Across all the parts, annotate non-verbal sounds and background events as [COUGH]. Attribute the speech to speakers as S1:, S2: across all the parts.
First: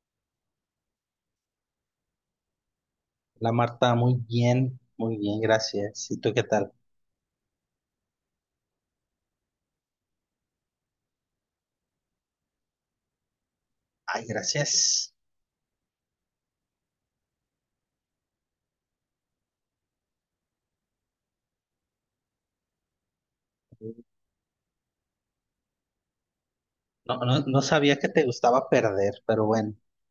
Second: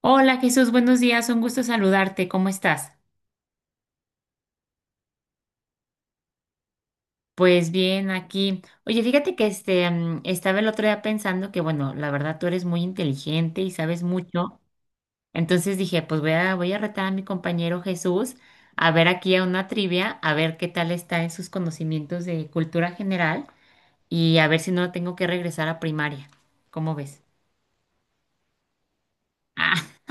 S1: Hola Jesús, buenos días, un gusto saludarte, ¿cómo estás?
S2: La Marta, muy bien, gracias. ¿Y tú qué tal?
S1: Pues bien, aquí. Oye, fíjate que estaba el otro día pensando que, bueno, la verdad tú eres muy inteligente y sabes
S2: Ay,
S1: mucho.
S2: gracias.
S1: Entonces dije, pues voy a retar a mi compañero Jesús a ver aquí a una trivia, a ver qué tal está en sus conocimientos de cultura general
S2: No,
S1: y a ver si no tengo que regresar a primaria. ¿Cómo
S2: no,
S1: ves?
S2: no sabía que te gustaba perder, pero bueno,
S1: Ah, [LAUGHS]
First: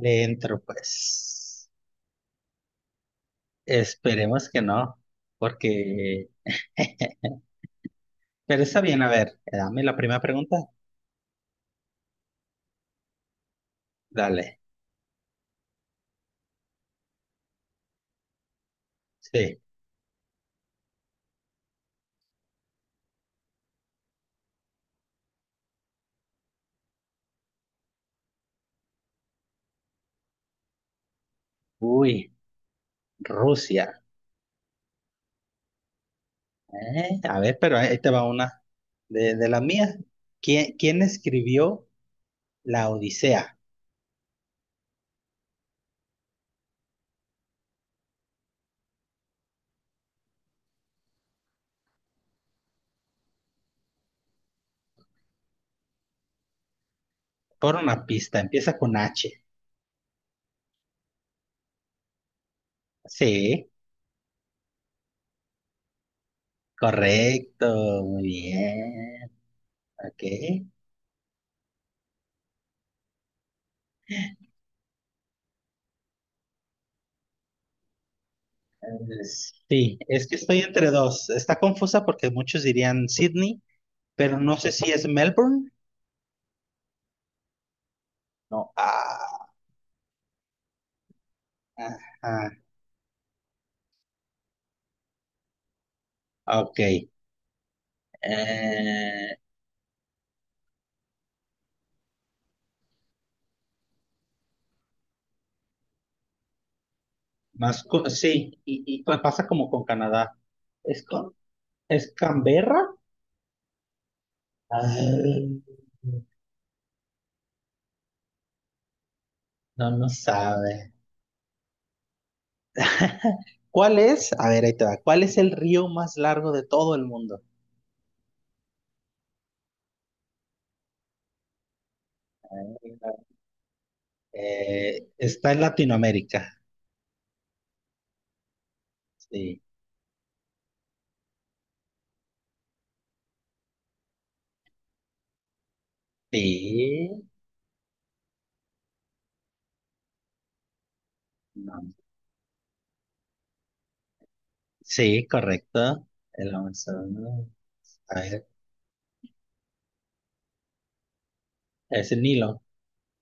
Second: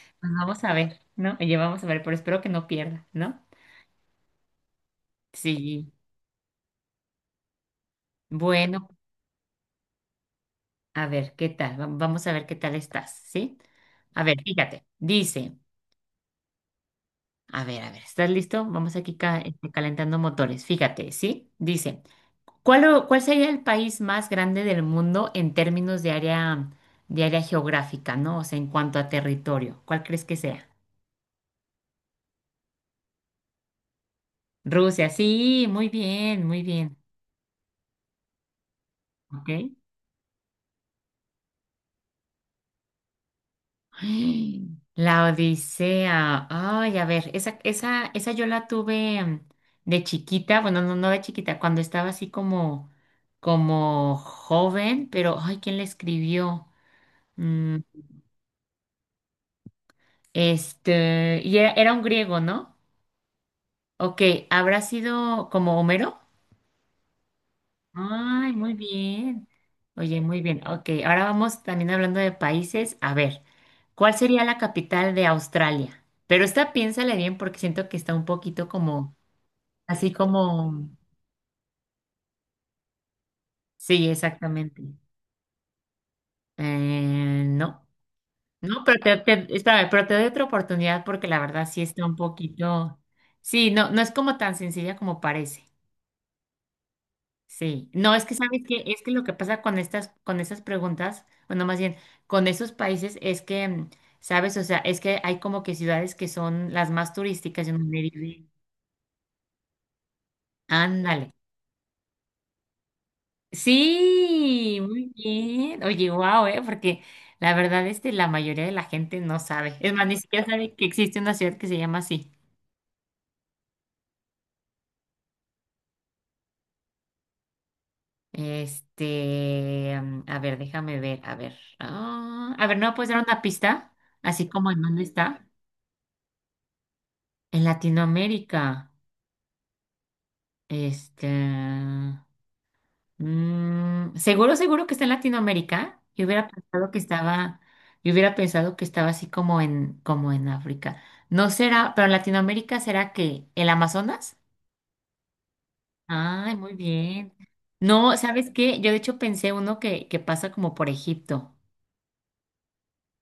S2: le
S1: pues
S2: entro,
S1: vamos a ver, ¿no? Oye,
S2: pues.
S1: vamos a ver, pero espero que no pierda, ¿no?
S2: Esperemos que no,
S1: Sí.
S2: porque [LAUGHS] Pero está
S1: Bueno,
S2: bien, a ver, dame la primera pregunta.
S1: a ver, ¿qué tal? Vamos a ver qué tal estás, ¿sí? A ver,
S2: Dale,
S1: fíjate, dice, a ver, ¿estás listo? Vamos aquí
S2: sí.
S1: calentando motores, fíjate, ¿sí? Dice, ¿cuál sería el país más grande del mundo en términos de área geográfica, ¿no? O sea, en cuanto a territorio, ¿cuál crees que sea?
S2: Uy, Rusia.
S1: Rusia, sí, muy bien,
S2: A ver, pero ahí te va una de
S1: ¿ok?
S2: la mía. ¿Quién escribió La Odisea?
S1: [GASPS] ¡Ay! La Odisea. Ay, a ver, esa yo la tuve de chiquita, bueno, no de chiquita, cuando estaba así como joven, pero ay, ¿quién la escribió?
S2: Por
S1: Mm,
S2: una pista, empieza con H.
S1: era un griego, ¿no?
S2: Sí.
S1: Ok, ¿habrá sido como Homero?
S2: Correcto, muy
S1: Ay, muy
S2: bien.
S1: bien.
S2: Ok.
S1: Oye, muy bien. Ok, ahora vamos también hablando de países. A ver, ¿cuál sería la capital de Australia? Pero esta piénsale bien porque siento que está un poquito como,
S2: Sí,
S1: así
S2: es que estoy
S1: como,
S2: entre dos. Está confusa porque muchos dirían Sydney,
S1: sí,
S2: pero no sé
S1: exactamente.
S2: si es Melbourne.
S1: No,
S2: No.
S1: no, pero
S2: Ah,
S1: espérame, pero te doy otra oportunidad porque la verdad sí está un
S2: ajá,
S1: poquito, sí, no, no es como tan sencilla como parece.
S2: ok.
S1: Sí, no, es que sabes que es que lo que
S2: Eh,
S1: pasa con estas, con esas preguntas, bueno, más bien con esos países es que, sabes, o sea, es que hay como que ciudades que son las más turísticas y no le dice,
S2: sí, y pasa como con Canadá. ¿Es,
S1: ándale.
S2: con, es Canberra?
S1: Sí, muy
S2: Ay,
S1: bien. Oye, wow, porque la verdad la mayoría de la gente no sabe.
S2: no,
S1: Es más,
S2: no
S1: ni siquiera sabe que
S2: sabe.
S1: existe una ciudad que se llama así.
S2: [LAUGHS] ¿Cuál es? A ver, ahí te va. ¿Cuál es el río más largo de todo el mundo?
S1: A ver, déjame ver, a ver. Ah, a ver, ¿no me puedes dar una pista? Así como en dónde está.
S2: Está en Latinoamérica.
S1: En Latinoamérica,
S2: Sí.
S1: este, seguro, seguro que está en Latinoamérica.
S2: Sí.
S1: Yo hubiera pensado que estaba así como en África. No
S2: No.
S1: será, pero en Latinoamérica será que el Amazonas.
S2: Sí, correcto. El
S1: Ay, muy bien.
S2: Amazonas.
S1: No,
S2: A ver,
S1: ¿sabes qué? Yo de hecho pensé uno que pasa como por Egipto.
S2: es el Nilo,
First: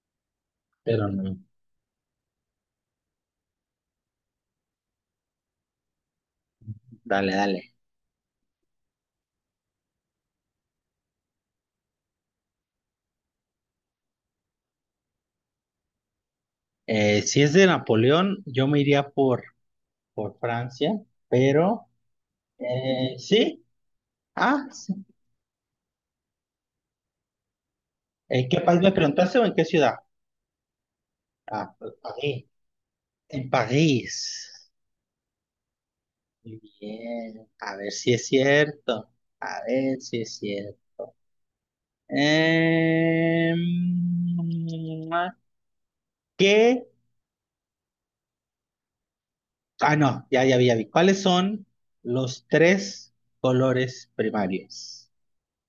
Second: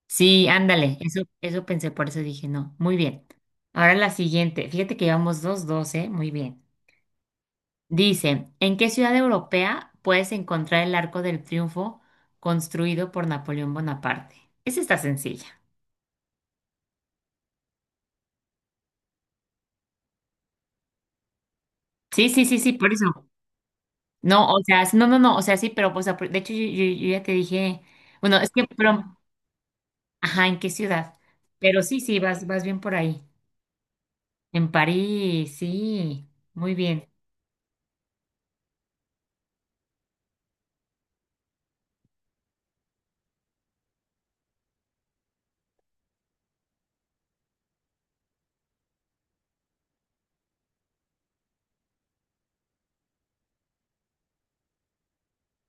S1: Sí, ándale,
S2: pero
S1: eso,
S2: no.
S1: eso pensé, por eso dije no. Muy bien. Ahora la siguiente. Fíjate que llevamos dos, dos, ¿eh? Muy bien.
S2: Dale, dale.
S1: Dice, ¿en qué ciudad europea puedes encontrar el Arco del Triunfo construido por Napoleón Bonaparte? Esa está sencilla.
S2: Si es de Napoleón, yo me iría por Francia, pero
S1: Sí, sí, sí, sí, por eso.
S2: sí.
S1: No, o
S2: Ah,
S1: sea,
S2: sí.
S1: no, no, no, o sea, sí, pero, pues, de hecho, yo ya te dije, bueno,
S2: ¿En
S1: es
S2: qué
S1: que,
S2: país me
S1: pero,
S2: preguntaste o en qué ciudad?
S1: ajá, ¿en qué ciudad?
S2: Ah,
S1: Pero
S2: pues,
S1: sí, sí,
S2: París.
S1: vas bien por ahí.
S2: En París.
S1: En París, sí,
S2: Muy
S1: muy bien.
S2: bien. A ver si es cierto. A ver si es cierto. Em, ¿Qué? Ah, no, ya, ya vi. ¿Cuáles son los tres colores primarios?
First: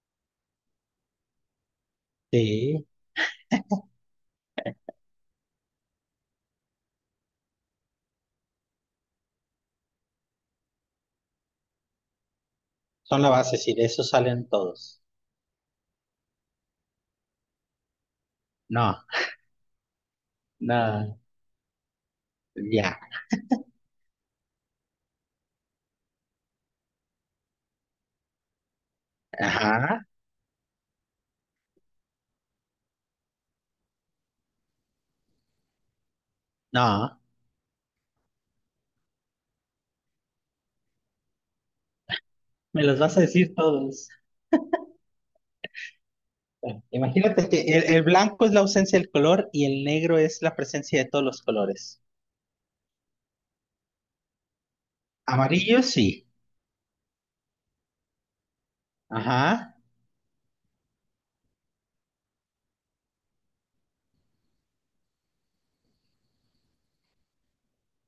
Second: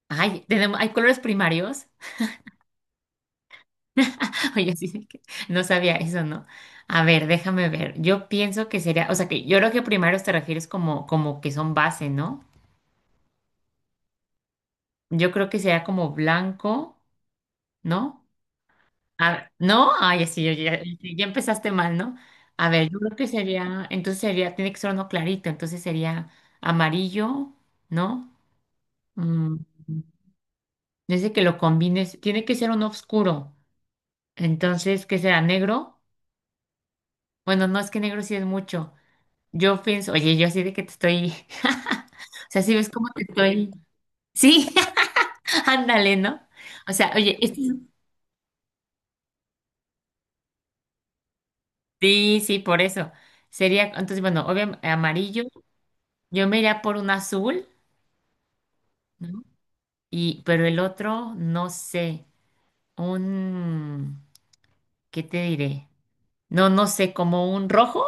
S1: Ay, tenemos, hay colores primarios.
S2: Sí,
S1: [LAUGHS] Oye, sí, de que no sabía eso, ¿no? A ver, déjame ver. Yo pienso que sería, o sea, que yo creo que primero te refieres como que son base, ¿no?
S2: son la base, sí, de eso salen todos.
S1: Yo creo que sería como blanco, ¿no?
S2: No,
S1: ¿No? Ay, sí, ya-
S2: no,
S1: ya empezaste mal, ¿no? A ver,
S2: ya,
S1: yo creo que sería, entonces sería, tiene que ser uno clarito, entonces sería amarillo, ¿no? Mm,
S2: ajá,
S1: Dice que lo combines, tiene que ser uno oscuro, entonces, ¿qué será? ¿Negro?
S2: no,
S1: Bueno, no, es que negro sí es mucho. Yo pienso, oye, yo así de que te estoy, [LAUGHS] o sea, si
S2: me
S1: ves
S2: los
S1: cómo
S2: vas a
S1: te
S2: decir
S1: estoy,
S2: todos.
S1: sí, [LAUGHS] ándale, ¿no?
S2: Bueno,
S1: O sea, oye,
S2: imagínate que el blanco es la ausencia del color y el negro es la presencia de todos los colores.
S1: sí, sí, por eso. Sería, entonces, bueno, obviamente amarillo,
S2: Amarillo, sí,
S1: yo me iría por un azul, ¿no?
S2: ajá.
S1: Y, pero el otro, no sé, un, ¿qué te diré? No, no sé, como un rojo.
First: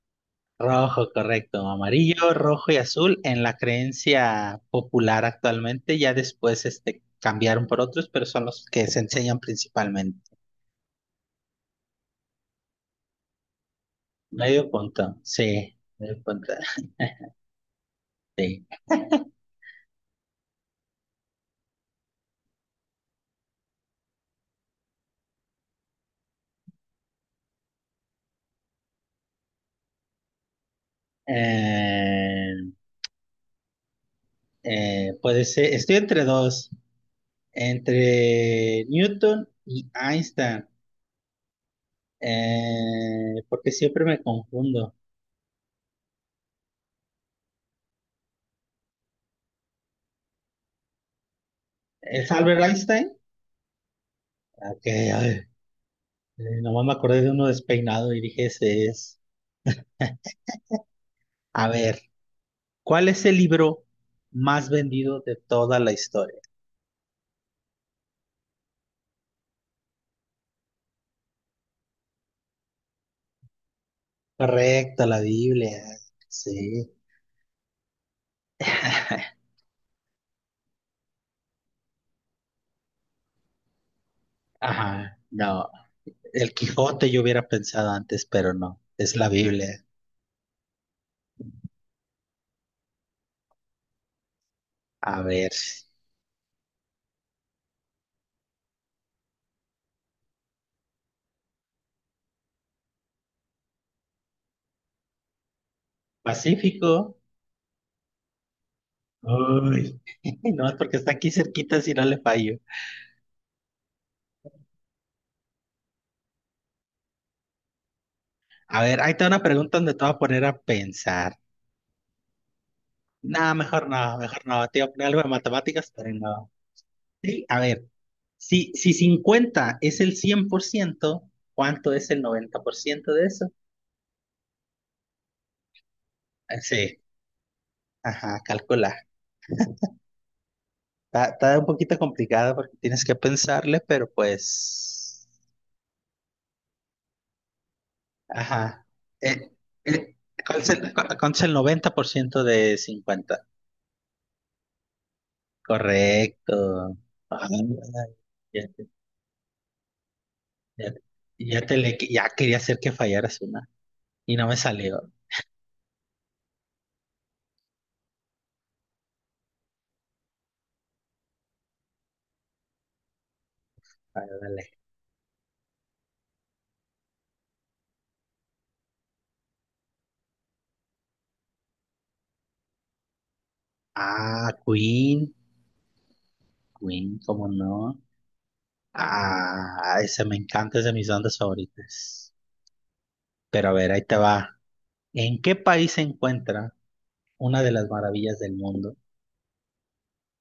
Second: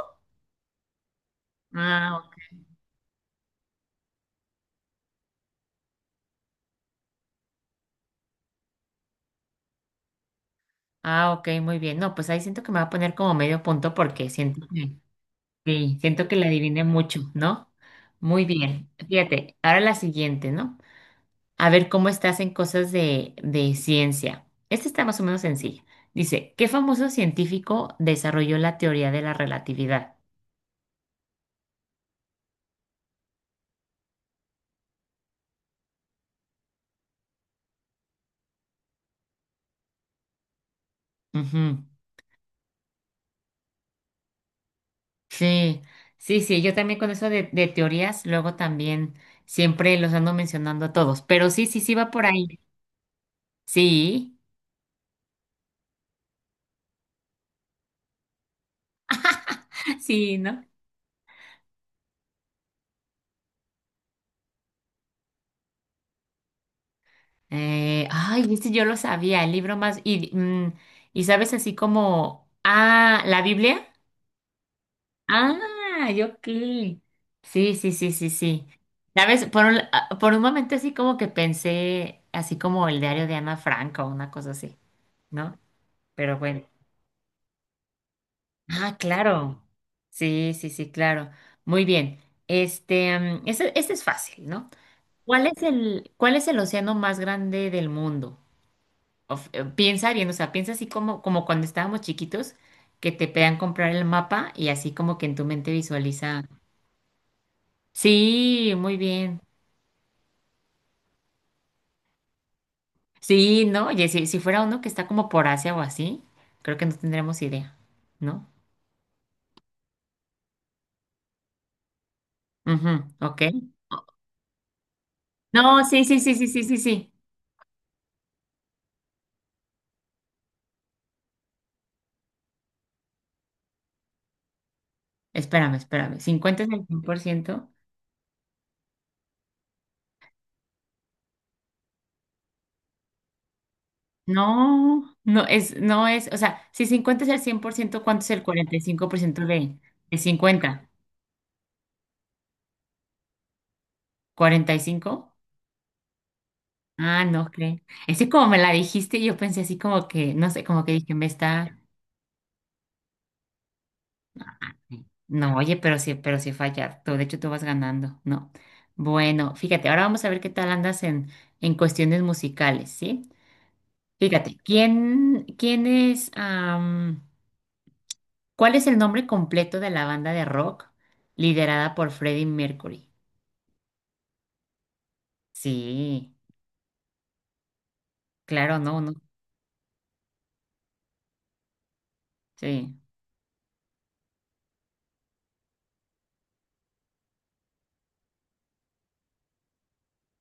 S2: Rojo, correcto.
S1: Ah,
S2: Amarillo,
S1: ok,
S2: rojo y azul en la creencia popular actualmente. Ya después cambiaron por otros, pero son los que se enseñan principalmente.
S1: ah, ok, muy bien. No, pues ahí siento que me va a poner como medio punto porque siento
S2: Medio
S1: que.
S2: punto, sí.
S1: Sí,
S2: Medio
S1: siento que la
S2: punto,
S1: adiviné mucho, ¿no? Muy
S2: sí.
S1: bien. Fíjate, ahora la siguiente, ¿no? A ver cómo estás en cosas de ciencia. Esta está más o menos sencilla. Dice, ¿qué famoso científico desarrolló la teoría de la relatividad?
S2: Eh, Puede ser, estoy entre dos, entre Newton y Einstein,
S1: Ujú.
S2: porque siempre me confundo.
S1: Sí, sí, sí, yo también con eso de teorías, luego también siempre los ando mencionando a todos, pero sí, sí, sí va por
S2: ¿Es
S1: ahí.
S2: Albert Einstein?
S1: Sí,
S2: Ok, ay, nomás me acordé de uno despeinado y dije, ese es.
S1: [LAUGHS] sí, ¿no?
S2: A ver. ¿Cuál es el libro más vendido de toda la historia?
S1: Ay, viste, yo lo sabía, el libro más... Y sabes así como... Ah, ¿la Biblia?
S2: Correcto, la Biblia.
S1: Ah, yo
S2: Sí.
S1: qué. Sí, sí, sí, sí, sí. ¿Sabes?
S2: [LAUGHS]
S1: Por un momento así como que pensé, así como el diario de Ana Frank o una cosa así,
S2: Ajá,
S1: ¿no?
S2: no.
S1: Pero
S2: El
S1: bueno.
S2: Quijote yo hubiera pensado antes, pero no.
S1: Ah,
S2: Es la
S1: claro.
S2: Biblia.
S1: Sí, sí, sí, claro. Muy bien. Ese es fácil, ¿no?
S2: A
S1: ¿Cuál
S2: ver.
S1: es el, cuál es el océano más grande del mundo? Piensa bien, o sea, piensa así como cuando estábamos chiquitos, que te pedan comprar el mapa y así como que en tu mente visualiza.
S2: Pacífico.
S1: Sí, muy bien.
S2: Uy. [LAUGHS] No, es porque está aquí cerquita si no le fallo.
S1: Sí, ¿no? Y si fuera uno que está como por Asia o así, creo que no tendremos idea, ¿no?
S2: A ver, ahí está una pregunta donde te voy a poner a pensar.
S1: Ujú, ok.
S2: No, mejor no, mejor no. Te iba a poner algo de
S1: No,
S2: matemáticas,
S1: sí,
S2: pero
S1: sí, sí, sí,
S2: no.
S1: sí, sí, sí.
S2: Sí, a ver. Si 50 es el 100%, ¿cuánto es el 90% de eso?
S1: Espérame, espérame. 50 es el
S2: Sí,
S1: 100%.
S2: ajá, calcula. Está un poquito complicado porque tienes que pensarle, pero
S1: No,
S2: pues,
S1: no es, o sea, si 50 es el cien por ciento, ¿cuánto es el cuarenta y
S2: ajá.
S1: cinco por ciento
S2: Eh,
S1: de,
S2: eh,
S1: de
S2: ¿Cuál es
S1: 50?
S2: el, cu- cuánto es el 90% de 50?
S1: 45.
S2: Correcto.
S1: Ah, no,
S2: Ah,
S1: creo. Ese como me
S2: ya,
S1: la dijiste, yo pensé así como que, no sé, como que
S2: ya,
S1: dije, me está.
S2: ya quería hacer que fallaras una y no me salió.
S1: No, oye, pero sí fallar. Tú, de hecho, tú vas ganando, ¿no? Bueno, fíjate, ahora vamos a ver qué tal andas en cuestiones musicales, ¿sí?
S2: Ah,
S1: Fíjate,
S2: dale.
S1: ¿Cuál es el nombre completo de la banda de rock liderada por Freddie Mercury?
S2: Ah, Queen,
S1: Sí,
S2: Queen, ¿cómo no?
S1: claro, no, no,
S2: Ah, esa me encanta, es de mis bandas favoritas.
S1: sí.
S2: Pero a ver, ahí te va. ¿En qué país se encuentra una de las maravillas del mundo,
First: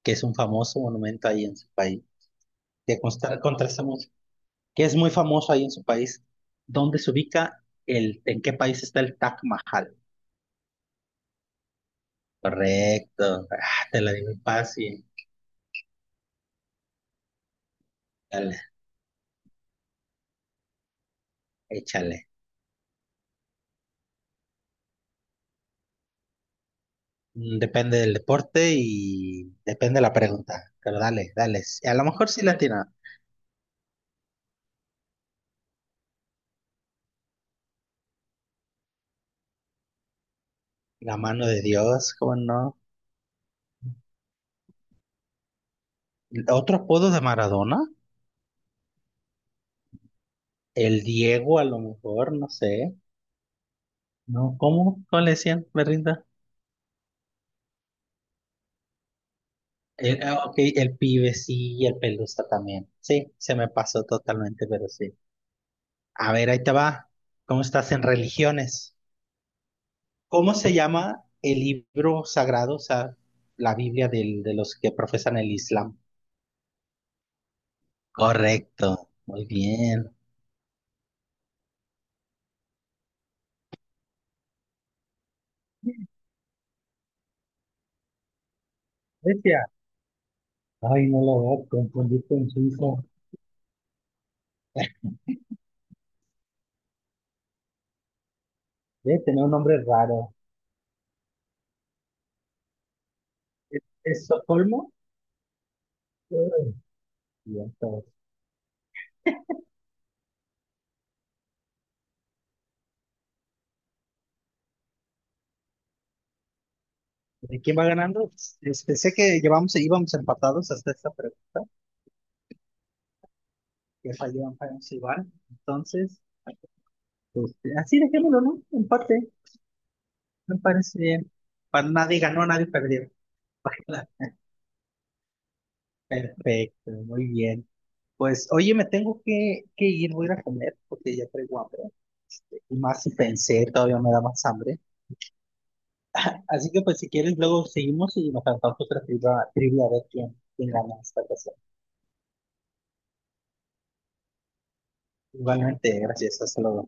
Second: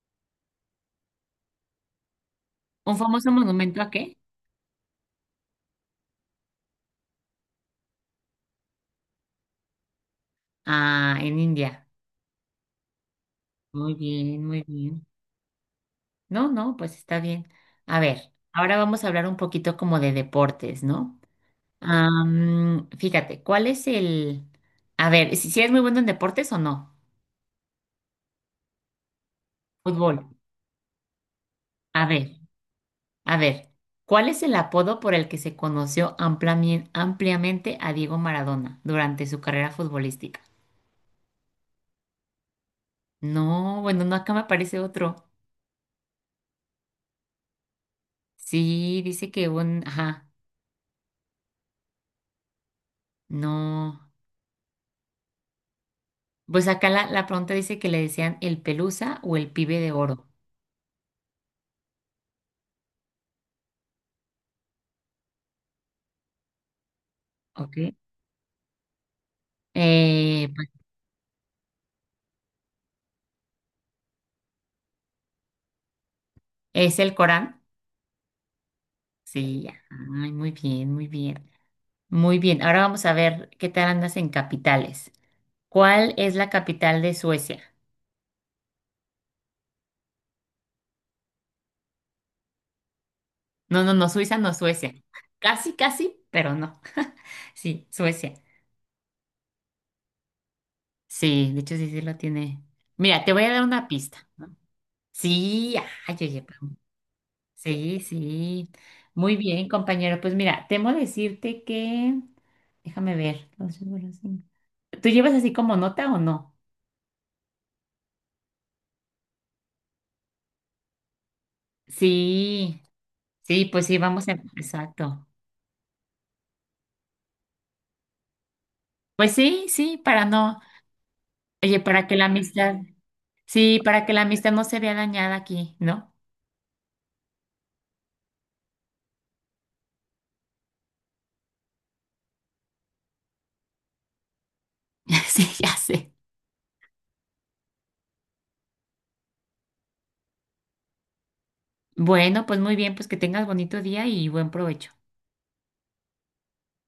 S2: que es un famoso monumento ahí en su país?
S1: ¿Un
S2: Que
S1: famoso monumento
S2: contrasta
S1: a qué?
S2: mucho, que es muy famoso ahí en su país. ¿Dónde se ubica el, ¿En qué país está el Taj Mahal?
S1: Ah, en India.
S2: Correcto. Ah,
S1: Muy
S2: te la digo
S1: bien, muy bien.
S2: fácil.
S1: No, no, pues está bien. A ver,
S2: Dale,
S1: ahora vamos a hablar un poquito como de deportes, ¿no?
S2: échale.
S1: Fíjate, ¿cuál es el... A ver, si eres muy bueno en deportes o no.
S2: Depende del deporte y depende de la
S1: Fútbol.
S2: pregunta. Pero dale, dale. A lo
S1: A
S2: mejor
S1: ver,
S2: sí la tiene.
S1: a ver, ¿cuál es el apodo por el que se conoció ampliamente a Diego Maradona durante su carrera futbolística?
S2: La mano de Dios, ¿cómo no?
S1: No, bueno, no, acá me aparece otro.
S2: Otro apodo de Maradona,
S1: Sí, dice que un... Ajá,
S2: el Diego a lo mejor, no sé.
S1: no.
S2: No, ¿cómo? ¿Cómo le decían? Me rinda.
S1: Pues acá la pregunta dice que le decían el Pelusa o el Pibe de Oro.
S2: Ah, ok, el pibe sí, y el pelusa también. Sí, se me pasó totalmente, pero sí. A ver, ahí te va. ¿Cómo estás
S1: Ok.
S2: en religiones?
S1: Eh,
S2: ¿Cómo
S1: pues,
S2: se llama el libro sagrado, o sea, la Biblia de los que profesan el Islam?
S1: es el Corán.
S2: Correcto, muy
S1: Sí,
S2: bien.
S1: ay, muy bien, muy bien. Muy bien, ahora vamos a ver qué tal andas en capitales. ¿Cuál es la capital de Suecia?
S2: Grecia. Ay, no lo voy a confundir con Suiza.
S1: No, no, no, Suiza no, Suecia. Casi, casi, pero no. [LAUGHS] Sí, Suecia.
S2: Debe tener un nombre raro.
S1: Sí, de hecho sí, sí lo tiene. Mira, te voy a dar
S2: ¿Es,
S1: una
S2: es
S1: pista.
S2: Estocolmo?
S1: Sí, ay, oye,
S2: Y
S1: sí,
S2: hasta-
S1: sí. Muy bien, compañero. Pues mira, temo decirte que... Déjame ver. Dos, cinco, cinco. ¿Tú llevas así como nota o no?
S2: ¿De quién va ganando? Pensé que íbamos empatados hasta esta pregunta,
S1: Sí, sí, pues sí,
S2: que
S1: vamos a...
S2: falló Vamos
S1: Exacto.
S2: Iván. Entonces, así dejémoslo, ¿no? Empate,
S1: Pues sí, sí, para
S2: me
S1: no...
S2: parece bien.
S1: Oye,
S2: Para
S1: para que
S2: nadie
S1: la
S2: ganó, nadie
S1: amistad...
S2: perdió.
S1: Sí, para que la
S2: [LAUGHS]
S1: amistad no se vea dañada aquí, ¿no?
S2: Perfecto, muy bien. Pues, oye, me tengo que ir, voy a ir a comer porque ya traigo hambre. Y más si pensé, todavía me da más hambre.
S1: [LAUGHS] Sí, ya sé.
S2: Así que, pues, si quieres, luego seguimos y nos cantamos otra trivia a ver quién gana esta ocasión.
S1: Bueno, pues muy bien, pues que tengas bonito día y buen provecho.
S2: Igualmente, gracias, hasta luego.